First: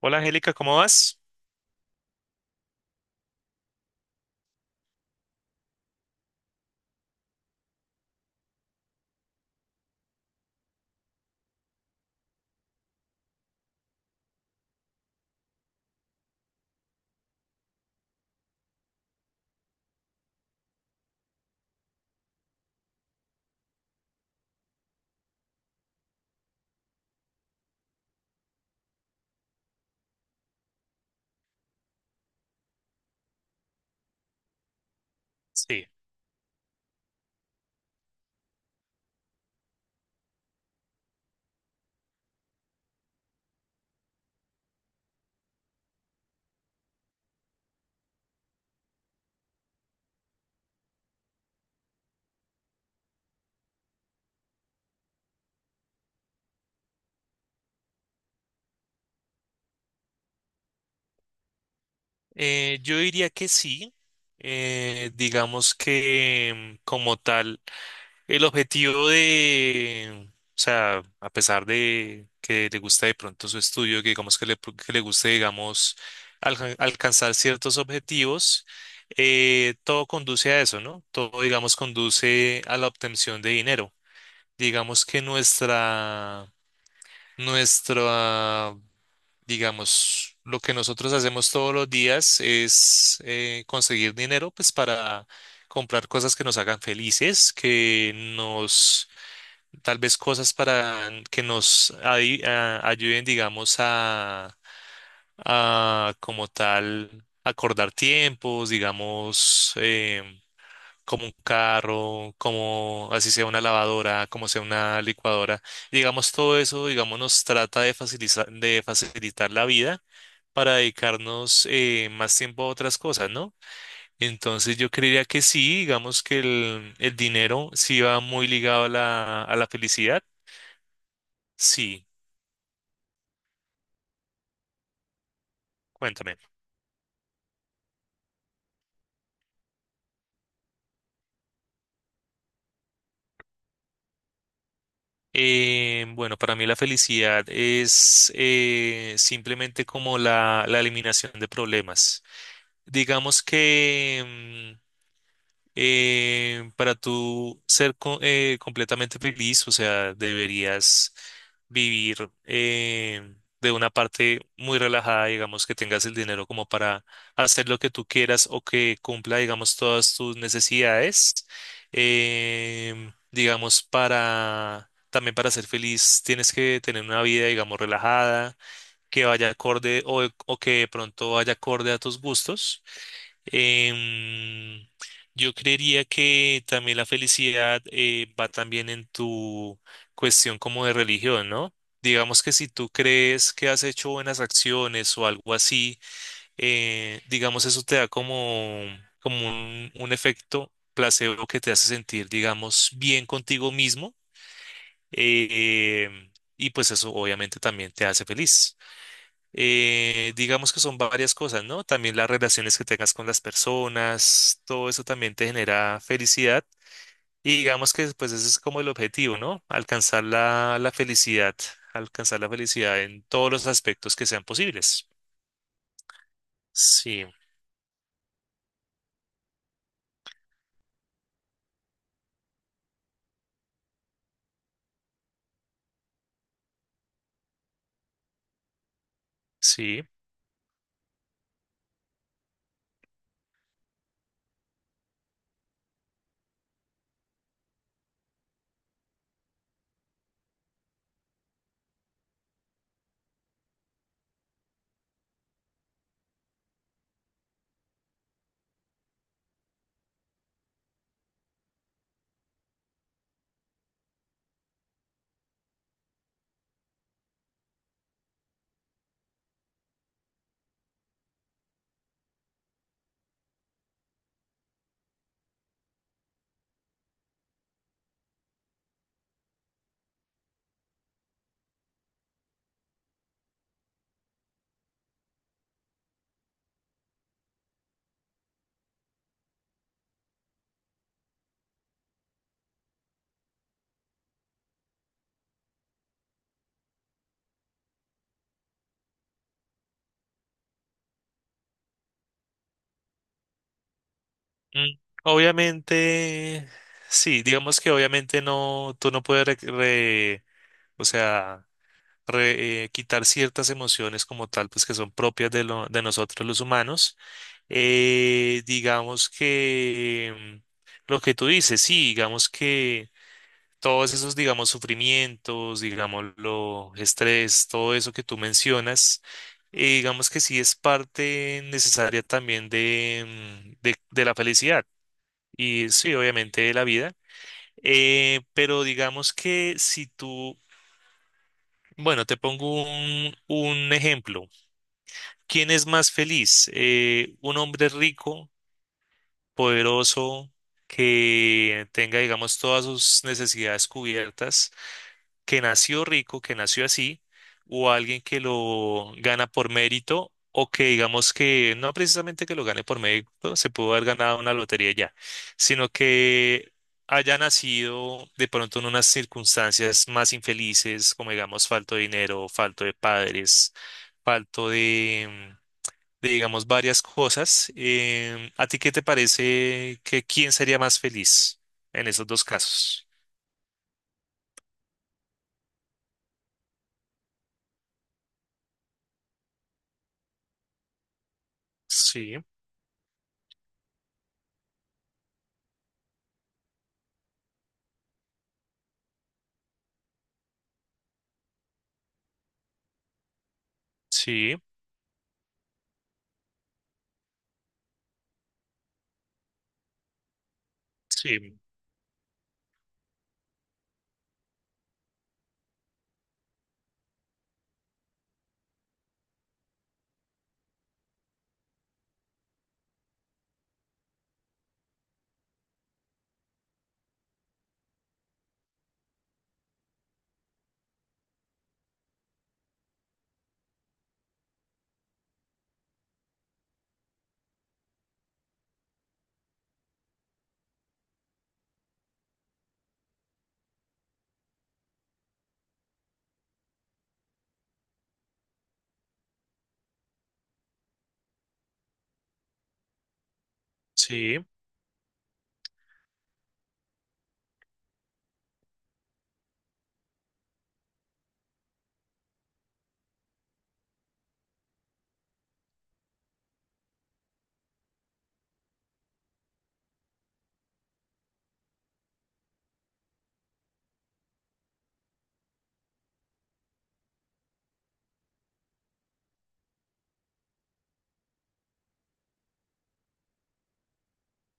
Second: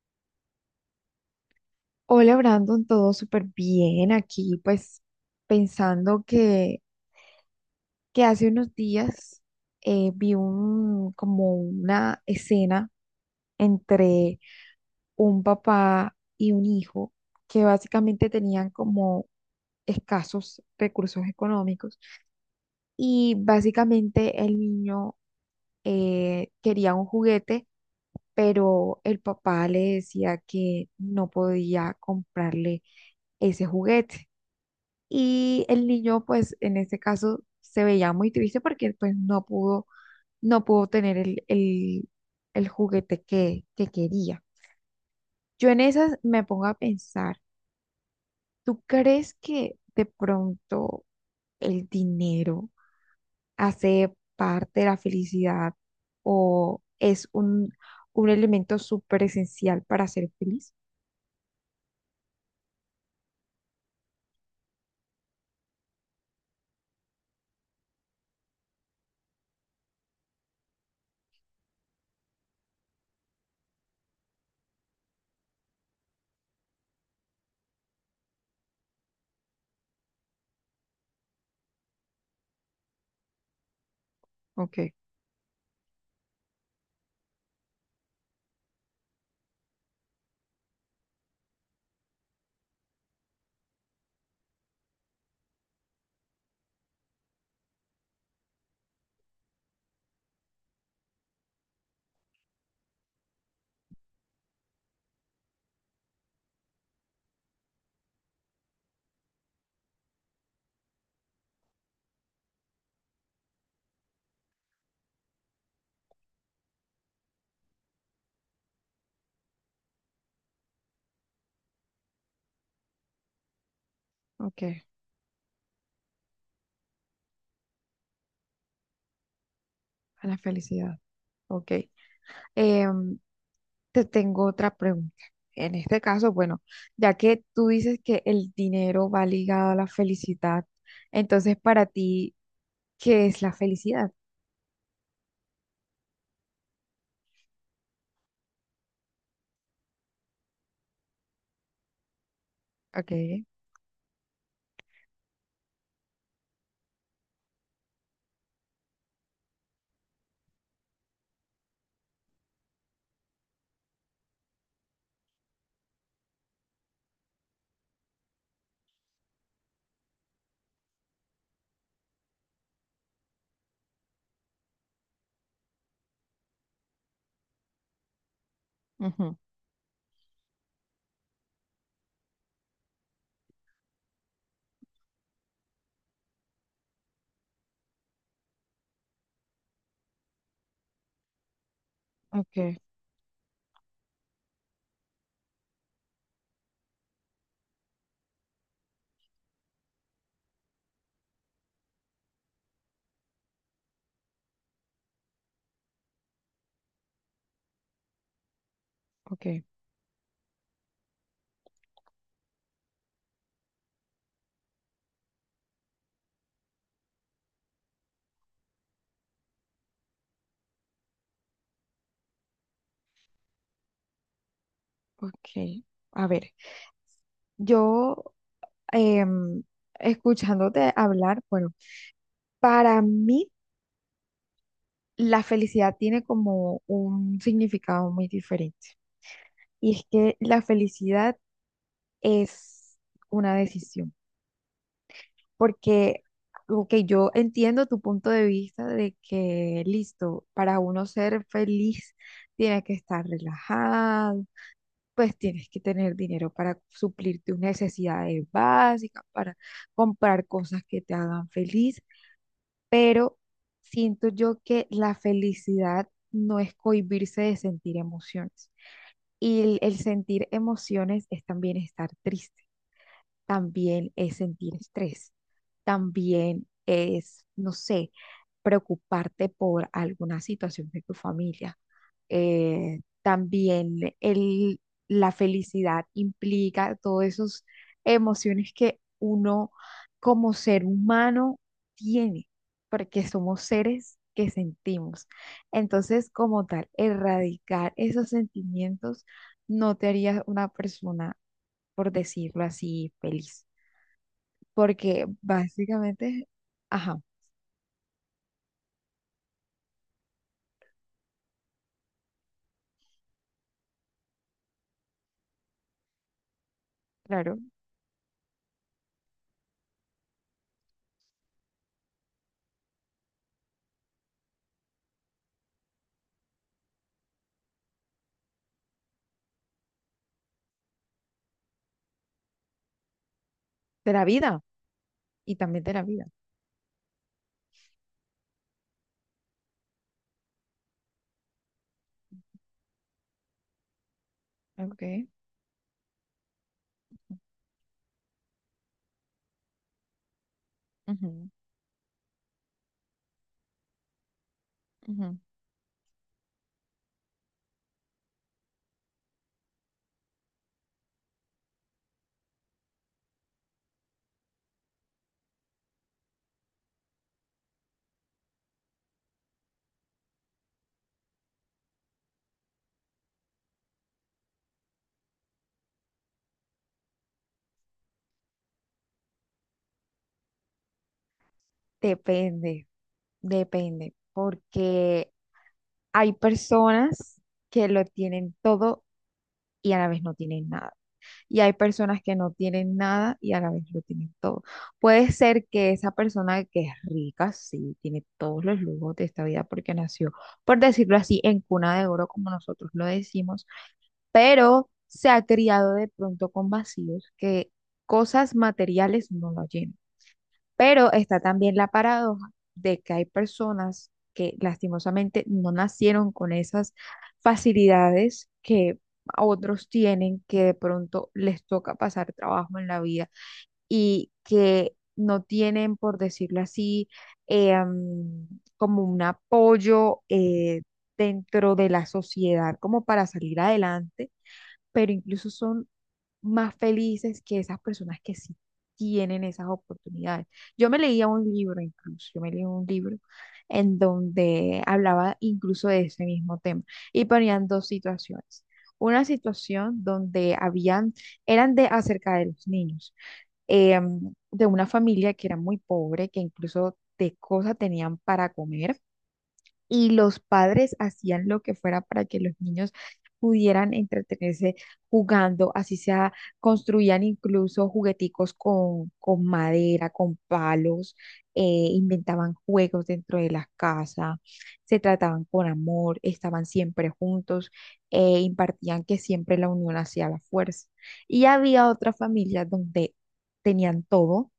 Hola Angélica, ¿cómo vas? Hola Brandon, todo súper bien aquí, pues pensando que hace unos días vi como una escena entre un papá y un hijo que básicamente tenían como escasos recursos económicos y básicamente el niño quería un juguete, pero el papá le decía que no podía comprarle ese juguete. Y el Sí, niño, pues en este caso, se veía muy triste porque pues no pudo tener el juguete que quería. Yo en esas me pongo a pensar, ¿tú crees que de pronto el dinero hace parte de la felicidad o es un elemento súper esencial para ser feliz? Yo diría que sí. Digamos que como tal, el objetivo de, o sea, a pesar de que le gusta de pronto su estudio, que digamos que le guste, digamos, alcanzar ciertos objetivos, todo conduce a eso, ¿no? Todo, digamos, conduce a la obtención de dinero. Ok. Digamos que nuestra Nuestra, digamos, lo que nosotros hacemos todos los días es conseguir dinero, pues para comprar cosas que nos hagan felices, que nos, tal vez cosas para que nos ayuden, digamos, a como tal acordar tiempos, digamos, como un carro, como así sea una lavadora, como sea una licuadora. Y digamos, todo eso, digamos, nos trata de facilitar la vida para dedicarnos más tiempo a otras cosas, ¿no? Ok, Entonces yo creería que sí, digamos que el dinero sí va muy ligado a la felicidad. a la felicidad. Ok. Sí, Em, Te tengo otra pregunta. En este caso, cuéntame. bueno, ya que tú dices que el dinero va ligado a la felicidad, entonces para ti, ¿qué es la felicidad? Bueno, para mí la felicidad es simplemente como la eliminación de problemas. Ok. Digamos que... para tú ser completamente feliz, o sea, deberías vivir de una parte muy relajada, digamos, que tengas el dinero como para hacer lo que tú quieras o que cumpla, digamos, todas tus necesidades. Digamos, para también para ser feliz tienes que tener una vida, digamos, relajada, que Ujú. vaya acorde o que de pronto vaya acorde a tus gustos. Em, yo creería que también la felicidad va también en tu cuestión como de religión, ¿no? Digamos que si Ok. tú crees que has hecho buenas acciones o algo así, digamos eso te da como, como un efecto placebo que te hace sentir, digamos, bien contigo mismo eh, y pues eso obviamente también te hace feliz. Ok. Digamos que son varias cosas, ¿no? También las relaciones que tengas con las personas, todo eso también te genera felicidad. Y digamos que pues ese es como el objetivo, ¿no? Alcanzar la, la felicidad, alcanzar la felicidad en todos los aspectos que sean posibles. Ok, a ver, Sí, yo em, escuchándote hablar, bueno, para mí la felicidad tiene como un significado muy diferente. Y es sí. que la felicidad es una decisión. Porque, ok, yo entiendo tu punto de vista de que, listo, para uno ser feliz tienes que estar relajado, pues tienes que tener dinero para suplir tus necesidades básicas, para comprar cosas que te hagan feliz, pero siento yo que la felicidad no es cohibirse de sentir emociones. Y el sentir emociones es también estar triste, también es sentir estrés, también es, no sé, preocuparte por alguna situación de tu familia. También el, la felicidad implica todas esas emociones que uno como ser humano tiene, porque somos seres que sentimos. Entonces, como tal, erradicar esos sentimientos no te haría una persona, por decirlo así, feliz Mm, porque básicamente, obviamente, ajá, sí, digamos que obviamente no, tú no puedes, o sea, quitar ciertas emociones como tal, pues que son propias de, lo, de nosotros los humanos. claro, Digamos que lo que tú dices, sí, digamos que todos esos, digamos, sufrimientos, digamos, lo estrés, todo eso que tú mencionas, digamos que sí es parte necesaria también de, de la de la vida felicidad y también y de la sí, vida. obviamente de la vida. Pero digamos que si tú, bueno, te pongo un ejemplo. Okay. ¿Quién es más feliz? ¿Eh, un hombre rico? Poderoso, Ujú, que tenga, digamos, todas sus necesidades cubiertas, ujú. que nació rico, que nació así, o alguien que lo gana por mérito, o que digamos que no precisamente que lo gane por mérito, se pudo haber ganado una lotería ya, sino que haya nacido de pronto en unas circunstancias más infelices, como digamos, falto de dinero, falto de padres, falto de, digamos, varias cosas. Em, ¿a ti qué te parece que quién sería más feliz en esos dos Depende, casos? depende, porque hay personas que lo tienen todo y a la vez no tienen nada. Y hay personas que Sí, no tienen nada y a la vez lo tienen todo. Puede ser que esa persona que es rica, sí, tiene todos los lujos de esta vida porque nació, por decirlo así, en cuna de oro, como nosotros lo decimos, sí, pero se ha criado de pronto con vacíos que cosas materiales no lo llenan. Pero está sí, también la paradoja de que hay personas que lastimosamente no nacieron con esas facilidades que otros tienen, que de pronto les toca pasar trabajo en la vida y que no tienen, por decirlo así, eh, mm, como un apoyo dentro de la sociedad como para salir adelante, pero incluso son más felices que esas personas que sí tienen esas oportunidades. Yo me leía un libro en donde hablaba incluso de ese mismo tema y ponían dos situaciones. Una situación donde habían, eran de acerca de los niños, eh, sí, de una familia que era muy pobre, que incluso de cosas tenían para comer y los padres hacían lo que fuera para que los niños pudieran entretenerse jugando, así sea, construían incluso jugueticos con madera, con palos, eh, inventaban juegos dentro de la casa, se trataban con amor, estaban siempre juntos, impartían que siempre la unión hacía la fuerza. Y había otras familias donde tenían todo,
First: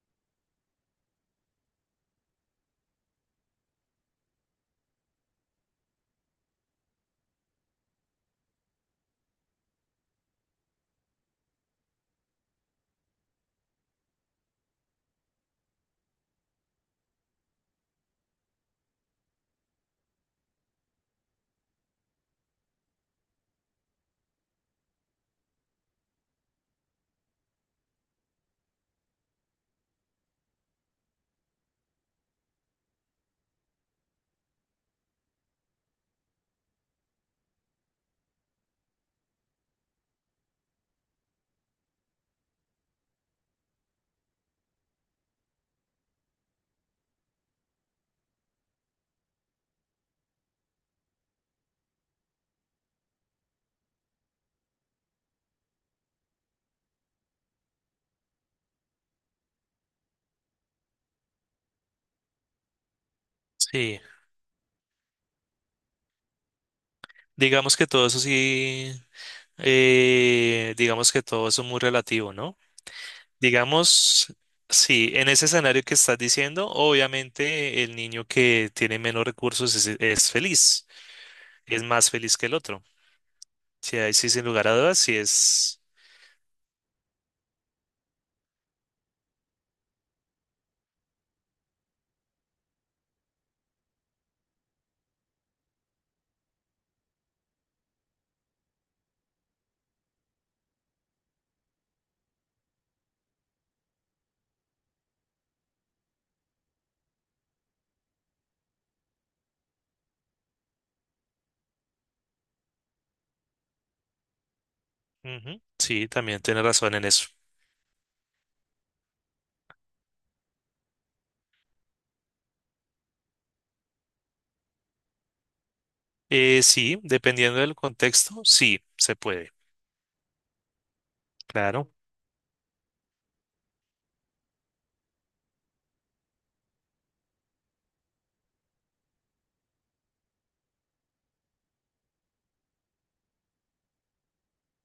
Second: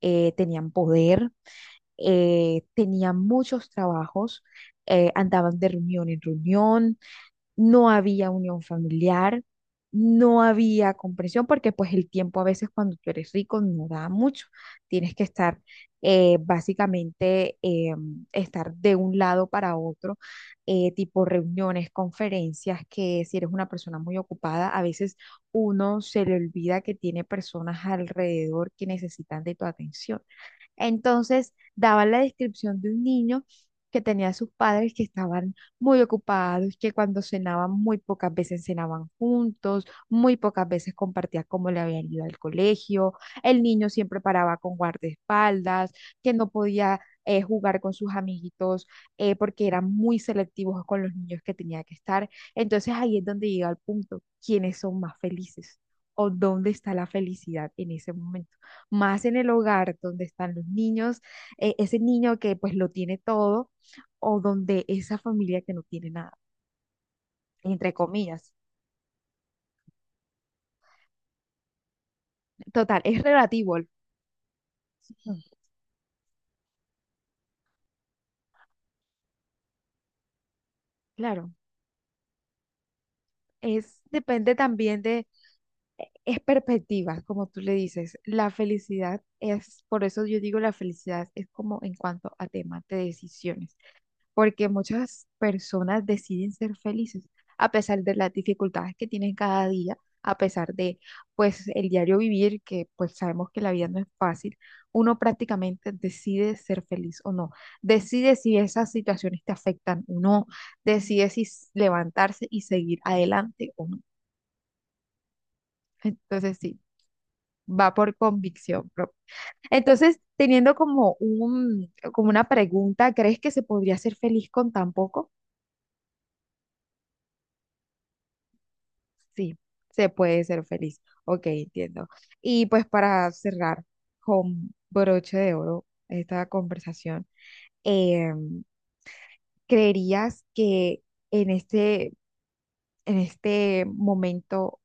tenían poder, tenía muchos trabajos, andaban de reunión en reunión, no había unión familiar, no había comprensión, porque pues el tiempo a veces cuando tú eres rico no da mucho, tienes que estar eh, básicamente, eh, estar de un lado para otro, tipo reuniones, conferencias, que si eres una persona muy ocupada, a veces uno se le olvida que tiene personas alrededor que necesitan de tu atención. Entonces, daban la descripción de un niño que tenía a sus padres que estaban muy ocupados, que cuando cenaban muy pocas veces cenaban juntos, muy pocas veces compartía cómo le habían ido al colegio, el niño siempre paraba con guardaespaldas, que no podía jugar con sus amiguitos, porque eran muy selectivos con los niños que tenía que estar. Entonces ahí es donde llega el punto, ¿quiénes son más felices? ¿O dónde está la felicidad en ese momento? Más en el hogar donde están los niños, ese niño que pues lo tiene todo, sí. o donde esa familia que no tiene nada, Digamos que entre todo eso comillas. sí, digamos que todo eso es muy relativo, ¿no? Total, es relativo. Digamos, sí, en ese Ujú. escenario que estás diciendo, obviamente el niño que tiene menos recursos es feliz, Claro, es más feliz que el otro. Sí, es ahí sí, sin depende lugar a dudas, también sí de, es... es perspectiva, como tú le dices. La felicidad es, por eso yo digo la felicidad es como en cuanto a temas de decisiones. Porque muchas personas deciden ser felices a pesar de las dificultades que tienen cada día, a pesar de pues el diario vivir, que pues sabemos que la vida no es fácil, uno prácticamente decide ser feliz o no, decide si esas situaciones te afectan o no, decide si s- levantarse y seguir adelante o no. Ujú, sí, también Entonces tienes sí, razón en eso. va por convicción propia. Entonces, teniendo como como una pregunta, ¿crees que se podría ser feliz con tan poco? Sí, dependiendo del contexto, sí, se puede, Sí, se puede ser feliz. Ok, claro. entiendo. Y pues para cerrar con broche de oro esta conversación, eh, ¿creerías que en este, en este momento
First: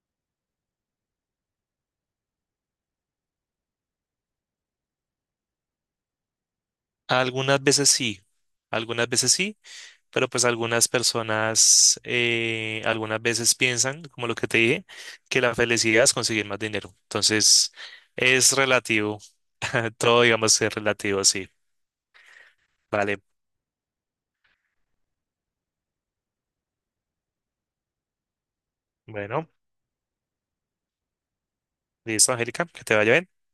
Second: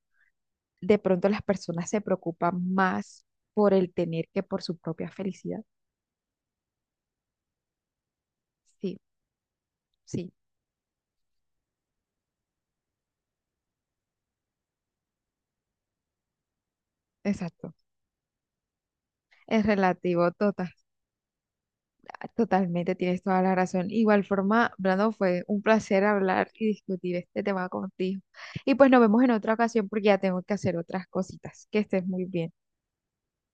de pronto las personas se preocupan más por el tener que por su propia felicidad? Algunas veces sí, Sí, algunas veces sí, pero sí, pues algunas personas, algunas veces piensan, como lo que te dije, que la felicidad es conseguir más dinero. Entonces, exacto. es relativo, Es todo relativo digamos que total. es relativo, sí. Totalmente, tienes Vale, toda la razón. Igual forma, Brando, fue un placer hablar y discutir este tema contigo. Y pues nos vemos en bueno, otra ocasión porque ya tengo que hacer otras cositas. Que estés muy listo, bien. Angélica, que te vaya bien.